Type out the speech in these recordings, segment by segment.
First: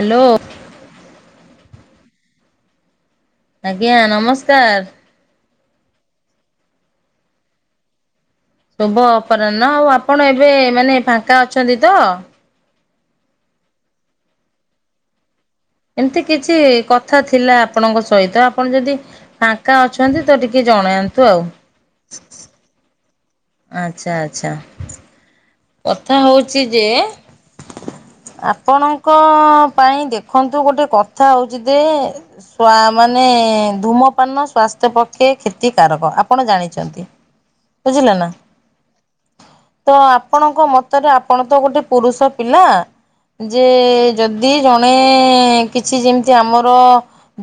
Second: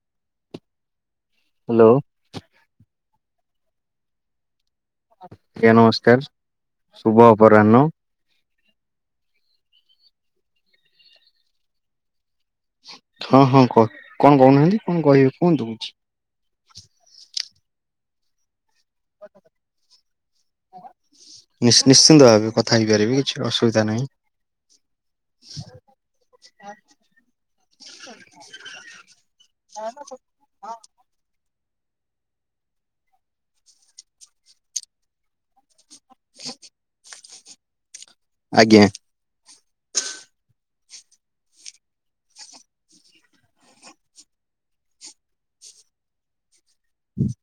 Hello. Hello. ଆଜ୍ଞା ନମସ୍କାର୍। ଆଜ୍ଞା ନମସ୍କାର ଶୁଭ ଅପରାହ୍ନ। ଶୁଭ ଅପରାହ୍ନ ଆଉ ଆପଣ ଏବେ ମାନେ ଫାଙ୍କା ଅଛନ୍ତି ତ। ହଁ ହଁ କୁହ କଣ କହୁନାହାନ୍ତି କଣ କହିବେ କୁହନ୍ତୁ। ଏମିତି କିଛି କଥା ଥିଲା ଆପଣଙ୍କ ସହିତ ଆପଣ ଯଦି ଫାଙ୍କା ଅଛନ୍ତି ତ ଟିକେ ଜଣାନ୍ତୁ ଆଉ। ନିସ୍ ନିଶ୍ଚିନ୍ତ ଭାବେ କଥା ହେଇ ପାରିବି। ଆଚ୍ଛା ଆଚ୍ଛା। କଥା ହୋଉଚି ଯେ ଆପଣଙ୍କ ପାଇଁ ଦେଖନ୍ତୁ ଗୋଟେ କଥା ହଉଚି ଦେ ଛୁଆ ମାନେ ଧୂମପାନ ସ୍ୱାସ୍ଥ୍ୟ ପ୍ରତି ଖେ ତିକାରକ ଆପଣ ଜାଣିଚନ୍ତି ବୁଝିଲେ ନା। ଆଜ୍ଞା। ତ ଆପଣଙ୍କ ମତରେ ଆପଣ ତ ଗୋଟେ ପୁରୁଷ ପିଲା ଯେ ଯଦି ଜଣେ କିଛି ଯେମିତି ଆମର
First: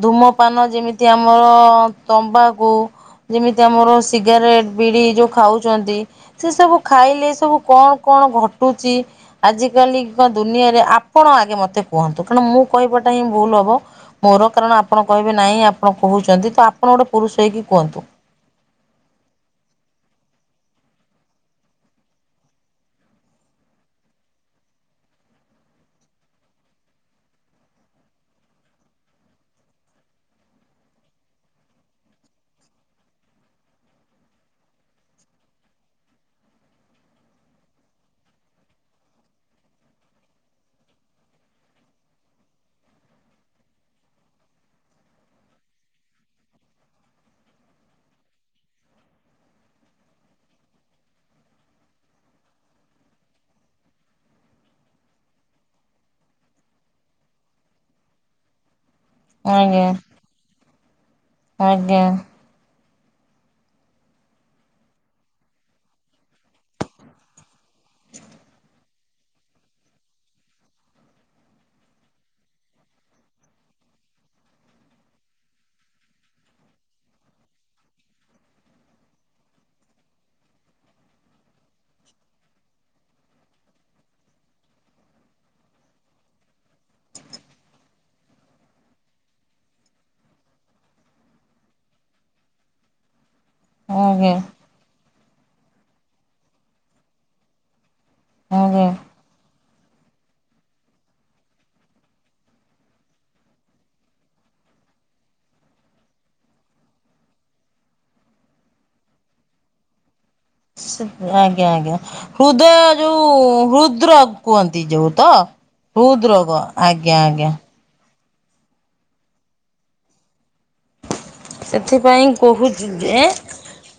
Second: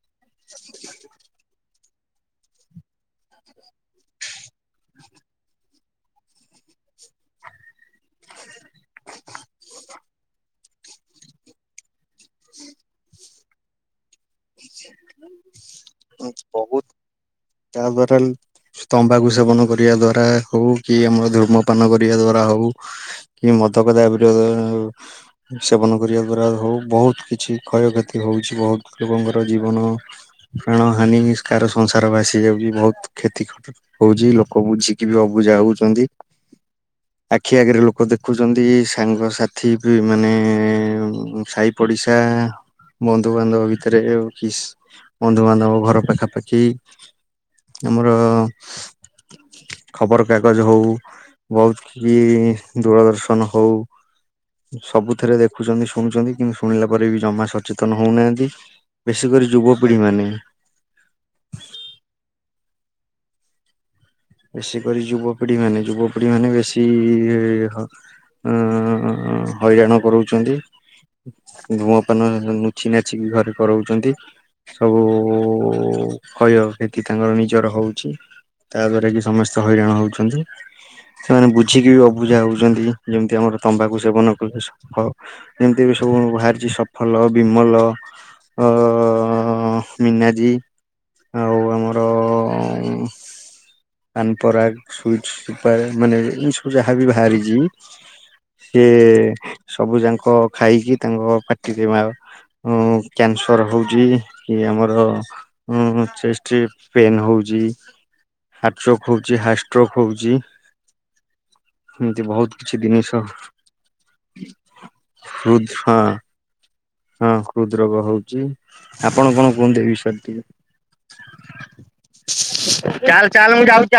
ଧୂମ ପାନ ଯେମିତି ଆମର ତମ୍ବାକୁ ଯେମିତି ଆମର ସିଗାରେଟ ବିଡି ଯୋଉ ଖାଉଚନ୍ତି ସେ ସବୁ ଖାଇଲେ ସବୁ କଣ କଣ ଘଟୁଚି ଆଜିକାଲି କା ଦୁନିଆରେ ଆ କଣ ଆଗେ ମତେ କୁହନ୍ତୁ କାରଣ ମୁଁ କହିବାଟା ହିଁ ଭୁଲ ହବ ମୋର କାରଣ ଆପ୍ ଆପଣ କହିବେ ନାଇଁ ଆପଣ କହୁଛନ୍ତି ତ ବହୁତ ଆପଣ ଗୋଟେ ପୁରୁଷ ହେଇକି କୁହନ୍ତୁ। [unintelligible] ତମ୍ବାକୁ ସେବନ କରିବା ଦ୍ଵାରା ହୋଉ କି ଆମର ଧୂର୍ମପାନ କରିବା ଦ୍ଵାରା ହୋଉ କି [unintelligible] ସେବନ କରିବା ଦ୍ଵାରା ହୋଉ ବୋହୁତ କିଛି କ୍ଷୟକ୍ଷତି ହୋଉଛି। ବୋହୁତ ଲୋକଙ୍କର ଜୀବନ ପ୍ରାଣ ହାନି କାହାର ସଂସାର ଭାସି ଯାଉଛି ବୋହୁତ କ୍ଷତି ଖ ହଉଛି ଲୋକ ବୁଝିକି ବି ଅବୁଝା ହୋଉଛନ୍ତି। [inaudible] ଆଖି ଆଗରେ ଲୋକ ଦେଖୁଛନ୍ତି ସାଙ୍ଗସାଥି ବି ମାନେ ସାଇ ପଡିଶା ବନ୍ଧୁବାନ୍ଧବ ଭିତରେ ୟେ କିସ୍ ବନ୍ଧୁବାନ୍ଧବ ଘର ପାଖାପାଖି ଆମର ଖବରକାଗଜ ହଉ ବହୁତ କି ଦୂରଦର୍ଶନ ହଉ ସବୁଥିରେ ଦେଖୁଛନ୍ତି ଶୁଣୁଛନ୍ତି କିନ୍ତୁ ଶୁଣିଲା ପରେ ବି ଜମା ସଚେତନ ହୋଉନାହାନ୍ତି। ବେଶୀ କରି ଆଜ୍ଞା ଯୁବପିଢ଼ିମାନେ। ଆଜ୍ଞା। ବେଶୀ କରି ଯୁବପିଢି ମାନେ ଯୁବପିଢି ମାନେ ବେଶି ଏ ଉଁ ହଇରାଣ କରଉଛନ୍ତି। ଧୂମପାନ ଲୁଛି ନାଚିକି ଘରେ କରଉଚନ୍ତି। ସବୁ କ୍ଷୟକ୍ଷତି ତାଙ୍କର ନିଜର ହଉଛି ତାପରେ କି ସମସ୍ତେ ହଇରାଣ ହଉଛନ୍ତି। ସେମାନେ ବୁଝିକି ବି ଅବୁଝା ହଉଛନ୍ତି ଯେମିତି ଆମର ତମ୍ବାଖୁ ସେବନ କଲେ [unintelligible] ଯେମିତି ବି ସବୁ ବାହାରିଛି ସଫଲ ବିମଲ ଅ ମିନାଜୀ ଆଉ ଆମର ଆଜ୍ଞା ପାନପରାଗ ସୁଇଟି ସୁପାରି ମାନେ ଏ ସବୁ ଯାହାବି ବାହାରିଛିି ସିଏ ଆଜ୍ଞା। ସବୁ ଯାଙ୍କ ଖାଇକି ତାଙ୍କ ପାଟିରେ ମାର ଉଁ କ୍ୟାନସର ହଉଚି କି ଆମର ହୁଁ ହୁଁ ଚେଷ୍ଟରେ ପେନ୍ ହଉଚି। ହାର୍ଟ ଚୋକ୍ ହୋଉଚି ହାର୍ ଷ୍ଟ୍ରକ୍ ହୋଉଚି। ସେ ଆଜ୍ଞା ଆଜ୍ଞା ହୃଦୟ କିଛି ଜିନିଷ ଯୋଉ ହୃଦ୍ର କୁହନ୍ତି ଯୋଉ ତ? ହୃଦ୍ ହଁ ହୁଦ୍ ରୋଗ। ହଁ ହୃଦ ରୋଗ ହଉଛି ଆପଣ କଣ କୁହନ୍ତୁ ଏ ବିଷୟରେ ଟିକେ। ସେଥିପାଇଁ କହୁଛି ଯେ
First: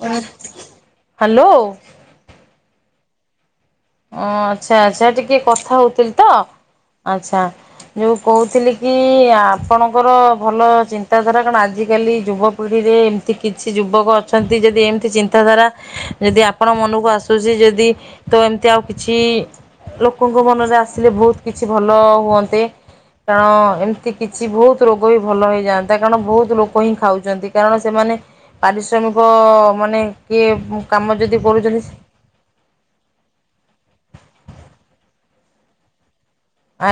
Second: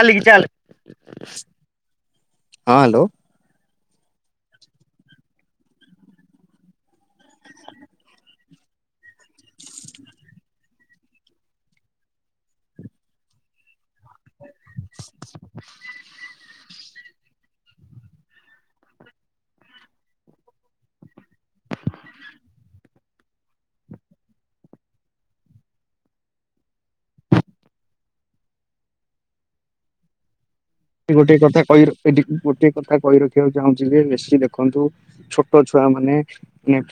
ହ୍ୟାଲୋ ହଁ ହ୍ୟାଲୋ। ଓ ଆଚ୍ଛା ଆଚ୍ଛା ଟିକେ କଥା ହଉଥିଲି ତ ଆଚ୍ଛା। ଯୋଉ ମୁଁ କହୁଥିଲି କି ଆପଣଙ୍କର ଭଲ ଚିନ୍ତାଧାରା କଣ ଆଜିକାଲି ଯୁବ ପିଢ଼ି ରେ ଏମିତି କିଛି ଯୁବକ ଅଛନ୍ତି ଯଦି ଏମିତି ଚିନ୍ତାଧାରା ଯଦି ଆପଣ ମନକୁ ଆସ ସୁଚି ଯଦି ତ ଏମ୍ ତି ଆଉ କିଛି ଲୋକଙ୍କ ମନରେ ଆସିଲେ ବହୁତ କିଛି ଭଲ ହୁଅନ୍ତେ। କାରଣ ଏମତି କିଛି ବହୁତ ରୋଗ ବି ଭଲ ହେଇଯାଆନ୍ତା। କାରଣ ବହୁତ ଲୋକ ହିଁ ଖାଉଛନ୍ତି। କାରଣ ସେମାନେ ପାରିଶ୍ରମିକ ମାନେ କିଏ କାମ ଏଠି ଯଦି ଗୋଟିଏ କଥା କରୁଛନ୍ତି କହି [unintelligible] ଏଠି ଗୋଟିଏ କଥା କହି ରଖିବାକୁ ଚାହୁଁଛି ଯେ ବେଶୀ ଦେଖନ୍ତୁ ଛୋଟ ଛୁଆ ମାନେ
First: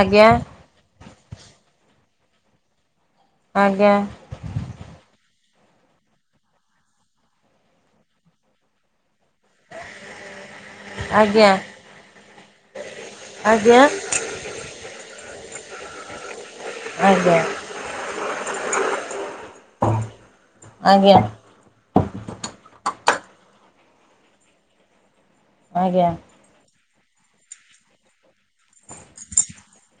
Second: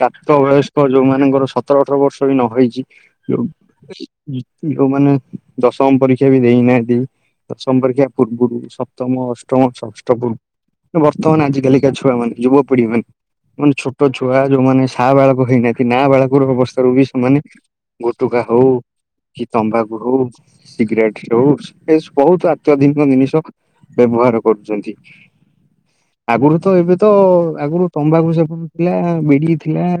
ଆଜ୍ଞା ବୟସ୍କ ଯୋଉ ମାନଙ୍କର ସତର ଅଠର ବର୍ଷ ବି ନ ହେଇଚି ଯୋଉ ଆଜ୍ଞା। ଯୋଉମାନେ ଦଶମ ପରୀକ୍ଷା ବି ଦେଇନାହାନ୍ତି, ଦଶମ ପରୀକ୍ଷା ପୂର୍ବୁରୁ ସ ସପ୍ତମ ଅ ଷ୍ଟମ ଷଷ୍ଠ ପୁ ବର୍ତ୍ତମାନ ଆଜ୍ଞା ଆଜିକାଲିକା ଛୁଆ ମାନେ ଯୁବପିଢି ମାନେ ମାନେ ଆଜ୍ଞା ଛୋଟ ଛୁ ଛୁଆ ଯୋଉମାନେ ସାବାଳକ ହେଇନାହାନ୍ତି ନାବାଳକ ରୁ ଅବସ୍ଥା ରୁ ବି ଆଜ୍ଞା ସେମାନେ ଗୁଟୁକା ହଉ କି ତମ୍ବାଖୁ ହଉ ଆଜ୍ଞା ସିଗରେଟ୍ ହଉ ଏସ୍ ବହୁତ୍। [unintelligible] ବ୍ୟବହାର କରୁଚନ୍ତି। ଆଜ୍ଞା। ଆଗରୁ ତ ଏବେ ତ ଆଗରୁ ତମ୍ବାଖୁ ସେପଟେ ଥିଲା ବିଡି ଥିଲା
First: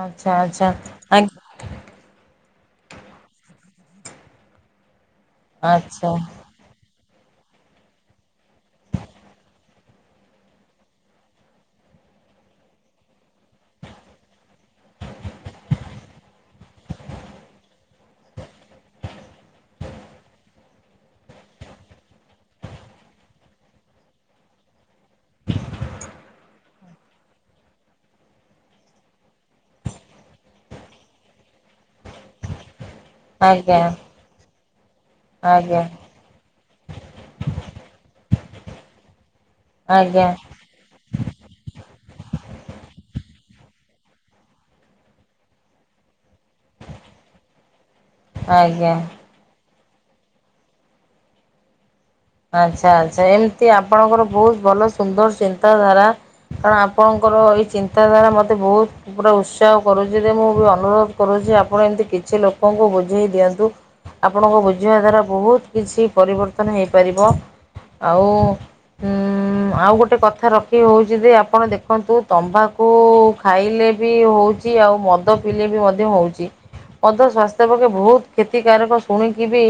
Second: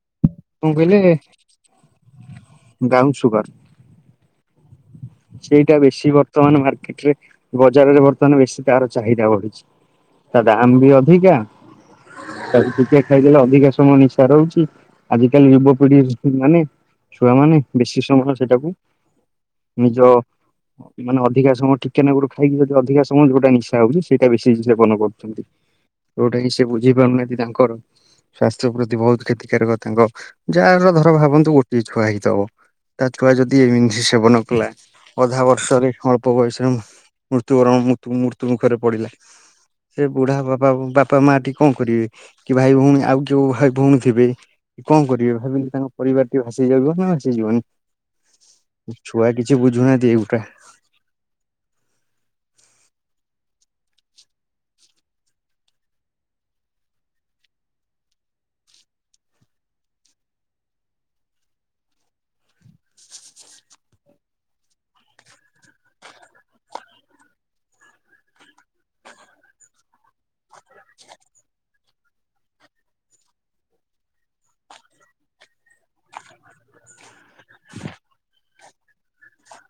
ଆଚ୍ଛା କଣ ଆଚ୍ଛା କହିଲେ ଆଜ୍ଞ ବ୍ରାଉନ ସୁୁଗାର। ସେଇଟା ବେଶୀ ଆଚ୍ଛା ବର୍ତ୍ତମାନ ମାର୍କେଟ ରେ ବଜାରରେ ବର୍ତ୍ତମାନ ବେଶୀ ତାର ଚାହିଦା ବଢିଚି। ତା ଦାମ୍ ବି ଅଧିକା ତାକୁ ଟିକେ ଖାଇଦେଲେ ଅଧିକା ସମୟ ନିଶା ରହୁଚି। ଆଜିିକାଲି ଯୁବପିଢି ମାନେ ଛୁଆମାନେ ବେଶୀ ସମୟ ସେଇଟାକୁ ନିଜ ମାନେ ଅଧିକା ସମୟ ଟିକେ ନାକୁରୁ ଖାଇକି ଯଦି ଅଧିକା ସମୟ ଯୋଉଟା ନିଶା ହଉଚି ସେଇଟା ବେଶୀ ସେବନ କରୁ ଚନ୍ତି। ଯୋଉଟା କି ସେ ବୁଝି ପାରୁନାହାନ୍ତି ତାଙ୍କର ସ୍ୱାସ୍ଥ୍ୟ ପ୍ରତି ବହୁତ କ୍ଷତିକାରକ। ତାଙ୍କ ଯାହାର ଧର ଭାବନ୍ତୁ ଗୋଟିଏ ଛୁଆ ହେଇଥବ ତା ଛୁଆ ଆଜ୍ଞା ଯଦି ଆଚ୍ଛା [unintelligible] ସେବନ କଲା ଅଧା ଆଜ୍ଞା ବର୍ଷରେ ଅଳ୍ପ ବୟସରେ ମୃତ୍ୟୁବରଣ ମୃତ୍ୟୁ ମୁଖରେ ପଡିଲା, ସେ ବୁଢା ଆଜ୍ଞା ବା ପା ବାପା ମା ଏଠି କଣ କରିବେ। କି ଭାଇ ଭଉଣୀ ଆଉ କୋଉ ଭାଇ ଭଉଣୀ ଥିବେ କଣ କରିବେ। ଭାବିଲେ ତାଙ୍କ ପରିବାର ଟି ଭାସିଯିବ ନା ଭାସିଯିବନି। ଆଜ୍ଞା। ଛୁଆ କିଛି ବୁଝୁନାହାନ୍ତି ଏଗୁଟା। ଆଚ୍ଛା ଆଚ୍ଛା। ଏମତି ଆପଣଙ୍କର ବହୁତ ଭଲ ସୁନ୍ଦର ଚିନ୍ତାଧାରା। କାରଣ ଆପଣଙ୍କର ଏଇ ଚିନ୍ତାଧାରା ମତେ ବହୁତ୍ ପୁରା ଉତ୍ସାହ କରୁଚି ଯେ ମୁଁ ବି ଅନୁରୋଧ କରୁଚି ଆପଣ ଏମିତି କିଛି ଲୋକଙ୍କୁ ବୁଝେଇ ଦିଅନ୍ତୁ। ଆପଣଙ୍କ ବୁଝେଇବା ଦ୍ୱାରା ବହୁତ୍ କିଛି ପରିବର୍ତ୍ତନ ହେଇପାରିବ। ଆଉ ଉଁ ଆଉ ଗୋଟେ କଥା ରଖିବେ ହେଉଚି ଯଦି ଆପଣ ଦେଖନ୍ତୁ ତମ୍ବାକୁ ଖାଇଲେ ବି ହଉଚି ଆଉ ମଦ ପିଇଲେ ବି ମଧ୍ୟ ହଉଚି। ମଦ ସ୍ଵାସ୍ଥ୍ୟ ପକ୍ଷେ ବହୁତ କ୍ଷତିକାରକ ଶୁଣିକି ବି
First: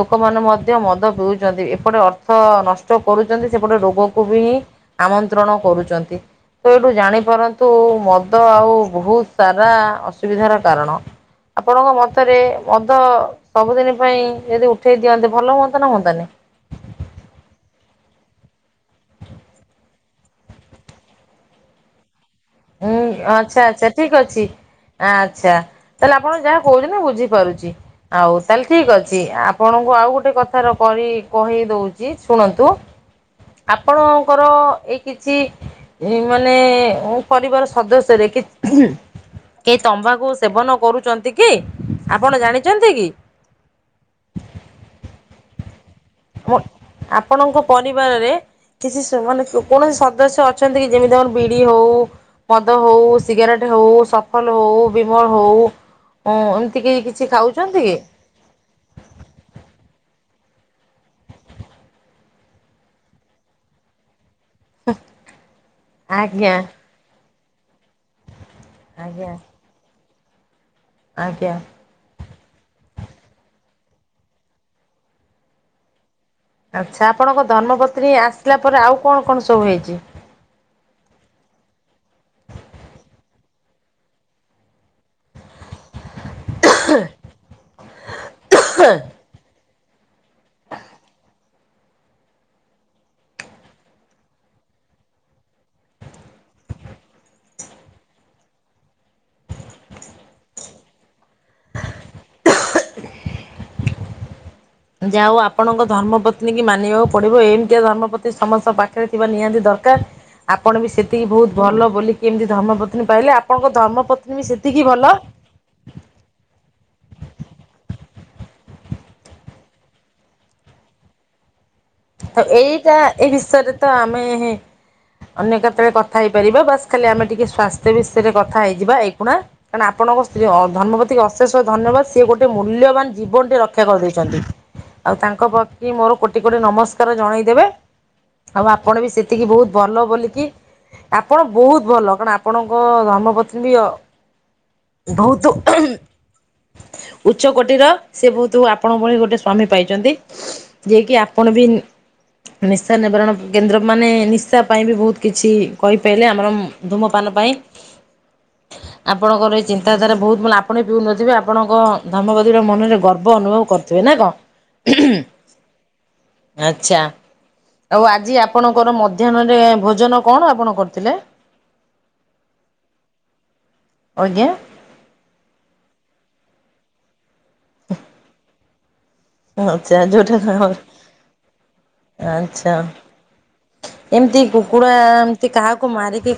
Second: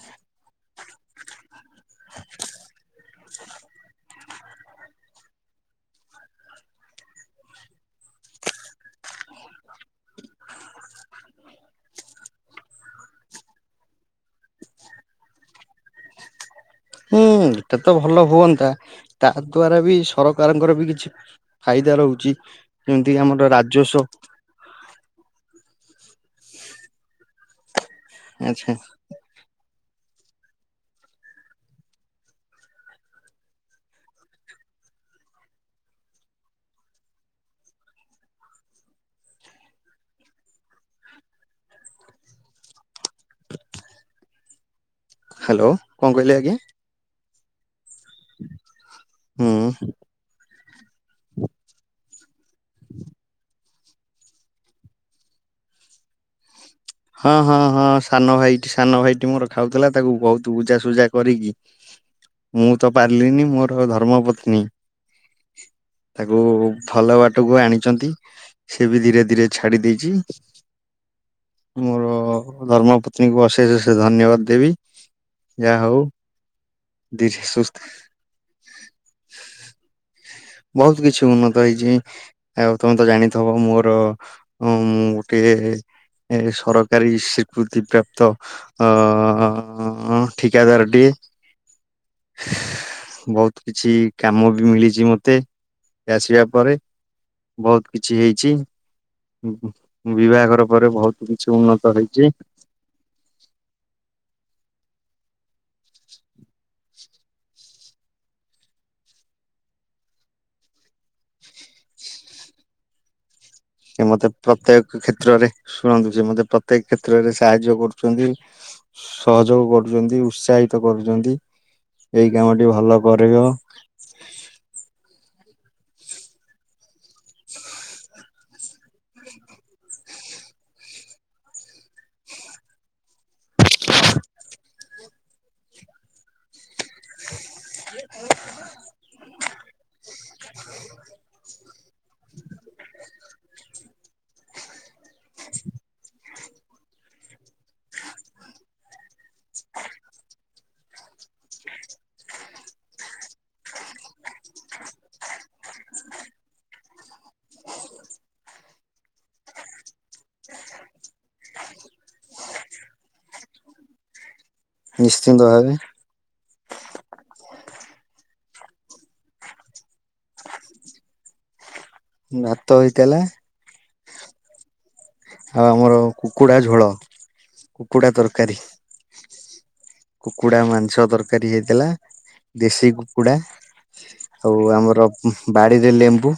ଲୋକମାନେ ମଧ୍ୟ ମଦ ପିଉ ଚନ୍ତି। ଏପଟେ ଅର୍ଥ ନଷ୍ଟ କରୁଛନ୍ତି ସେପଟେ ରୋଗକୁ ବି ଆମନ୍ତ୍ରଣ କରୁଚନ୍ତି। ତ ଏଇଠୁ ଜାଣିପାରନ୍ତୁ ମଦ ଆଉ ବହୁତ ସାରା ଅସୁବିଧାର କାରଣ। ଆପଣଙ୍କ ମତରେ ମଦ ସବୁଦିନ ପାଇଁ ଯଦି ଉଠେଇ ଦିଅନ୍ତେ ଭଲ ହୁଅନ୍ତା ନା ହୁଅନ୍ତାନି? ହୁଁ ଏଟା ତ ଭଲ ହୁଅନ୍ତା। ତା ଦ୍ଵାରା ବି ସରକାରଙ୍କର ବି କିଛି ଫାଇଦା ରହୁଚି। ହୁଁ ଆଚ୍ଛା ଆଚ୍ଛା ଠିକ ଅଛି। ଆଚ୍ଛା ତାହେଲେ ଆପଣ ଯାହା କୋହୁଚନ୍ତି ମୁଁ ବୁଝିପାରୁଚି ଆଉ ତାହେଲେ ଆଚ୍ଛା ଠିକ ଅ ଛି ଆପଣଙ୍କୁ ଆଉ ଗୋଟେ କଥାର କହି କହି ଦୋଉଚି ଶୁଣନ୍ତୁ ଆପଣଙ୍କର ଏଇ କିଛି ଇଁ ମାନେ ଓ ପରିବାର ସଦସ୍ୟରେ କି କି ଏ ତମ୍ବାକୁ ସେବନ କରୁଚନ୍ତି କି ଆପଣ ଜାଣିଚନ୍ତି କି? ହାଲୋ। ମୋ ଆପଣଙ୍କ ପରିବାରରେ କିଛି ସ ମାନେ ହୁଁ କ କୌଣସି ସ ଦସ୍ୟ ଅଛନ୍ତି କି ଯେମିତି ଆମର ବିଡି ହୋଉ ମଦ ହୋଉ ସିଗାରେଟେ ହୋଉ, ସଫଲ ହଉ, ବିମଳ ହୋଉ ଉଁ ଏମ ହଁ ହଁ ହଁ ସାନ ଭାଇଟି ସାନ ଭାଇଟି ମୋର ଖାଉଥୁଲା ତାକୁ ବୋହୁତ ବୁଝାସୁଝା କରିକି ମୁଁ ତ ପାରଲିନି ମୋର ଧର୍ମପତ୍ନୀ ତାକୁ ଆଜ୍ଞା ଭଲ ବାଟକୁ ଆଣିଚନ୍ତି ସିଏ ବି ଧୀରେ ଆଜ୍ଞା ଧୀରେ ଛା ଛାଡ଼ି ଦେଇଚି। ଆଜ୍ଞା। ମୋର ଧର୍ମ ପତ୍ନୀଙ୍କୁ ଅସେସ୍ ଅସେସ୍ ଧନ୍ୟବାଦ ଦେବି ଯାହୋଉ ଆଚ୍ଛା ଆପଣଙ୍କ ଧର୍ମପତ୍ନୀ ଆସିଲା ପରେ ଆଉ କଣ କଣ ସବୁ ହେଇଚି। ବୋହୁତ କିଛି ଉନ୍ନତ ହେଇଚି। ଆଉ ତମେ ତ ଜାଣିଥବ ମୋର ଅଁ ମୁଁ ଗୋଟିଏ ଏଁ ସ ସରକାରୀ ସ୍ୱୀକୃତି ପ୍ରାପ୍ତ ଅଁ ଠିକାଦାରଟିଏ। ବୋହୁତ କିଛି କାମ ବି ମିଳିଚି ମ ଏତେ ଆସିବା ପରେ ବୋହୁତ କିଛି ହେଇଚି। ବିବାଘର ପରେ ବୋହୁତ କିଛି ଉନ୍ନତ ହେଇଚି। [inaudible] ଯାହୋଉ ଆପଣଙ୍କ ଧର୍ମପତ୍ନୀଙ୍କି ମାନିବାକୁ ପଡ଼ିବ ଏମତିଆ ଧର୍ମପତ୍ନୀ ସମସ୍ତଙ୍କ ପାଖରେ ଥିବା ନିହାତି ଦରକାର। ଆପଣ ବି ସେତିକି ବୋହୁତ ଭଲ ବୋଲିକି ଏମତି ଧର୍ମପତ୍ନୀ ପାଇଲେ ଆପଣଙ୍କ ସେ ମତେ ଧର୍ମପତ୍ନୀ ବି ପ୍ରତ୍ୟେକ ସେତିକି ଭଲ। କ୍ଷେତ୍ରରେ ଶୁଣନ୍ତୁ ସେ ମତେ ପ୍ରତ୍ୟେକ କ୍ଷେତ୍ରରେ ସାହାଯ୍ୟ କରୁଚନ୍ତି। ସହଯୋଗ କରୁଚନ୍ତି ଉତ୍ସାହିତ କରୁଚନ୍ତି। ଆଉ ଏଇଟା ଏ ବିଷୟରେ ତ ଆମେ ହେ ଅନ୍ୟ କେତଳେ କଥା ହେଇପାରିବ ବାସ୍ ଖାଲି ଆମେ ଟିକେ ସ୍ୱାସ୍ଥ୍ୟ ବିଷୟରେ କଥା ହେଇଯିବା ଏଇଖୁଣା କାରଣ ଆପଣଙ୍କ ସ୍ତ୍ରୀ ଅ ଧର୍ମପତ୍ନୀକି ଅଶେଷ ଧନ୍ୟବାଦ ସିଏ ଗୋଟେ ମୂଲ୍ୟବାନ ଜୀବନଟେ ରକ୍ଷା କରିଦେଇଚନ୍ତି। ଆଉ ତାଙ୍କ ପ୍ରତି ମୋର କୋଟି କୋଟି ନମସ୍କାର ଜଣେଇଦେବେ ଆଉ ଆପଣ ବି ସେ ତିକି ବୋହୁତ ଭଲ ବୋଲିକି ଆପଣ ବୋହୁତ ଭଲ କାରଣ ଆପଣଙ୍କ ଧର୍ମପତ୍ନୀ ବି ଅ ବୋହୁତୁ ଉଚ୍ଚ କୋଟିର ସେ ବୋହୁତୁ ଆପଣ ଭଳି ଗୋଟେ ସ୍ଵାମୀ ପାଇଚନ୍ତି। ଯିଏ କିି ଆପଣ ବି ନିଶା ନିବାରଣ କେନ୍ଦ୍ର ମାନେ ନିଶା ପାଇଁ ବି ବୋହୁତ କିଛି କହିପାଇଲେ ଆମର ଧୂମପାନ ପାଇଁ। [inaudible] ଆପଣଙ୍କର ଏଇ ଚିନ୍ତାଧାରା ବୋହୁତ ମାନେ ଆପଣ ବି ଉନ୍ନତି ହେବେ ଆପଣଙ୍କ ଧର୍ମପତ୍ନୀର ମନରେ ଗର୍ବ ଅନୁଭବ କର ଥୁବେ ନା କଣ? ନିଶ୍ଚିନ୍ତ ଭାବେ। ଆଚ୍ଛା ଆଉ ଆଜି ଆପଣଙ୍କର ମଧ୍ୟାହ୍ନରେ ଭୋଜନ କଣ ଆପଣ କରିଥିଲେ? ଭାତ ହେଇଥିଲା ଆଜ୍ଞା। ଆଉ ଆମର କୁକୁଡ଼ା ଝୋଳ କୁକୁଡ଼ା ତରକାରୀ। ଆଚ୍ଛା ଯୋଉଟା ଖାଅ କୁକୁଡା ମାଂସ ତରକାରୀ ହେଇଥିଲା ଆଚ୍ଛା। ଦେଶୀ କୁକୁଡା ଏମିତି ଆଉ କୁକୁଡ଼ା ଆମର ଉଁହ୍ ଏମିତି କାହାକୁ ବାଡିରେ ମାରିକି ଲେମ୍ବୁ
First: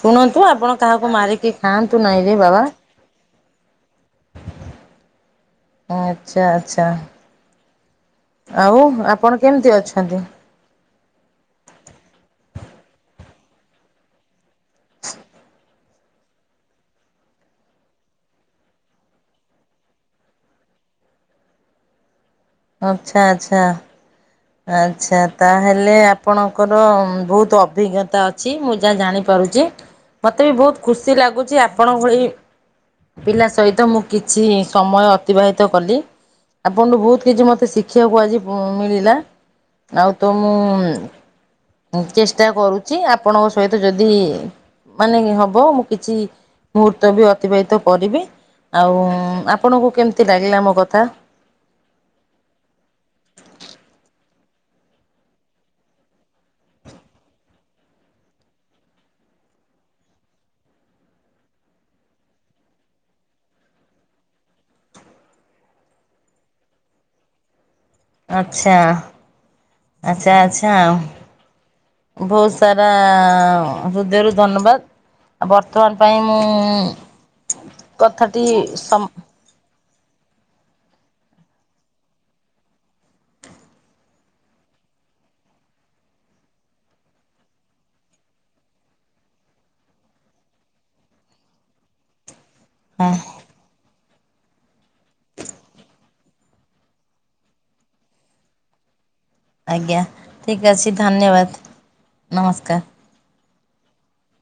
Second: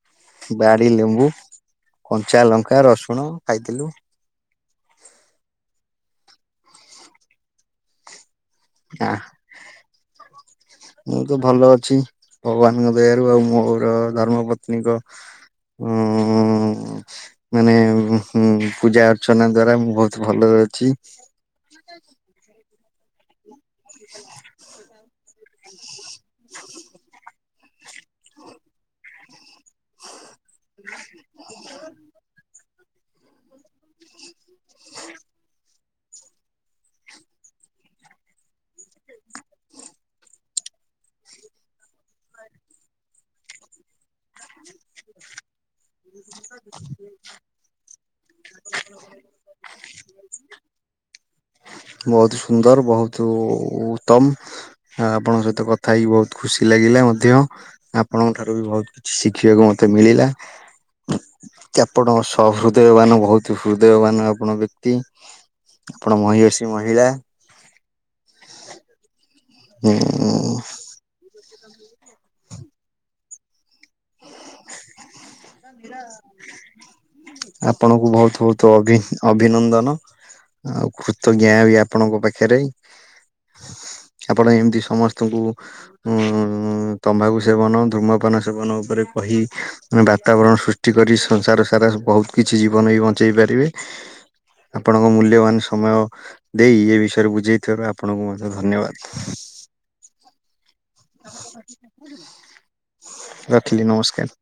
ଶୁଣନ୍ତୁ ଆପଣ ବାଡି କାହାକୁ ଲେମ୍ବୁ, ମାରିକି ଖାଆନ୍ତୁ ନାଇଁରେ କଞ୍ଚା ବାବା ଲଙ୍କା, ରସୁଣ ଖାଇଥିଲୁ। ଆଚ୍ଛା ଆଚ୍ଛା। ଆଉ ଆ ଆପଣ କେମିତି ଅଛନ୍ତି? ମୁଁ ତ ଭଲ ଅଛି ଭଗବାନଙ୍କ ଦୟାରୁ ଆଉ ମୋର ଧର୍ମ ପତ୍ନୀଙ୍କ ଉ ମାନେ ଉ ପୂଜା ଅର୍ଚ୍ଚନା ଦ୍ଵାରା ମୁଁ ବହୁତ ଭଲରେ ଅଛି। [unintelligible] ଆଚ୍ଛା ଆଚ୍ଛା। [unintelligible] ଆଚ୍ଛା ତାହେଲେ ଆପଣଙ୍କର ବହୁତ ଅଭିଜ୍ଞତା ଅ ଛି ମୁଁ ଯାହା ଜାଣିପାରୁଛି ମତେ ବି ବହୁତ ଖୁସି ଲାଗୁଛି ଆପଣଙ୍କ ଭଳି ପିଲା ସହିତ ମୁଁ କିଛି ସମୟ ଅତିବାହିତ କଲି। ଆପଣଠୁ ବହୁତ କିଛି ମତେ ଶିଖିବାକୁ ଆଜି ଉ -ମିଳିଲା। ଆଉ ତୋ ମୁଁ ଚେଷ୍ଟା କରୁଛି ଆପଣଙ୍କ ସହିତ ଯଦି ମାନେ ହବ ମୁଁ କିଛି ମୁହୂର୍ତ୍ତ ବି ଅତିବାହିତ କରିବି ଆଉ ଆପଣଙ୍କୁ କେମ ତି ଲାଗିଲା ମୋ କଥା। ବହୁତ ସୁନ୍ଦର ବହୁତ ଉତ୍ତମ। ଆ ଆପଣଙ୍କ ସହିତ କଥା ହେଇକି ବହୁତ ଖୁସି ଲାଗିଲା ମଧ୍ୟ ଆପଣଙ୍କ ଠାରୁ ବି ବହୁତ କିଛି ଶିଖିବାକୁ ମତେ ମିଳିଲା ଆପଣ ସହ ହୃଦୟବାନ ବହୁତ ହୃଦୟବାନ ଆପଣ ବ୍ୟକ୍ତି ଆପଣ ମହିଅସୀ ମହିଳା। ଆଚ୍ଛା ହୁଁ ଆଚ୍ଛା ଆଚ୍ଛା ଆଉ ବହୁତ ସାରା ହୃଦୟରୁ ଧନ୍ୟବାଦ ବର୍ତ୍ତମାନ ପାଇଁ ମୁଁ ଆପଣଙ୍କୁ ବହୁତ କଥାଟି ବହୁତ ଅଭି ସମ ଅଭିନନ୍ଦନ ଆଉ କୃତଜ୍ଞା ବି ଆପଣଙ୍କ ପାଖରେ ଆପଣ ଏମିତି ସମସ୍ତଙ୍କୁ ଉଁ ତମ୍ବାଖୁ ସେବନ ଧୂମପାନ ସେବନ ଉପରେ କହିମାନେ ବାତାବରଣ ସୃଷ୍ଟି କରି ସଂସାର ସାରା ବହୁତ କିଛି ଜୀବନ ବି ହଁ ବଞ୍ଚେଇ ପାରିବେ। [unintelligible] ଆପଣଙ୍କ ମୂଲ୍ୟବାନ ସମୟ ଦେଇ ଏ ବିଷୟରେ ବୁଝେଇଥିବାରୁ ଆପଣଙ୍କୁ ମଧ୍ୟ ଧନ୍ୟବାଦ। ଆଜ୍ଞା ଠିକ୍ ଅଛି ଧନ୍ୟବାଦ ନମସ୍କାର। ରଖିଲି ନମସ୍କାର।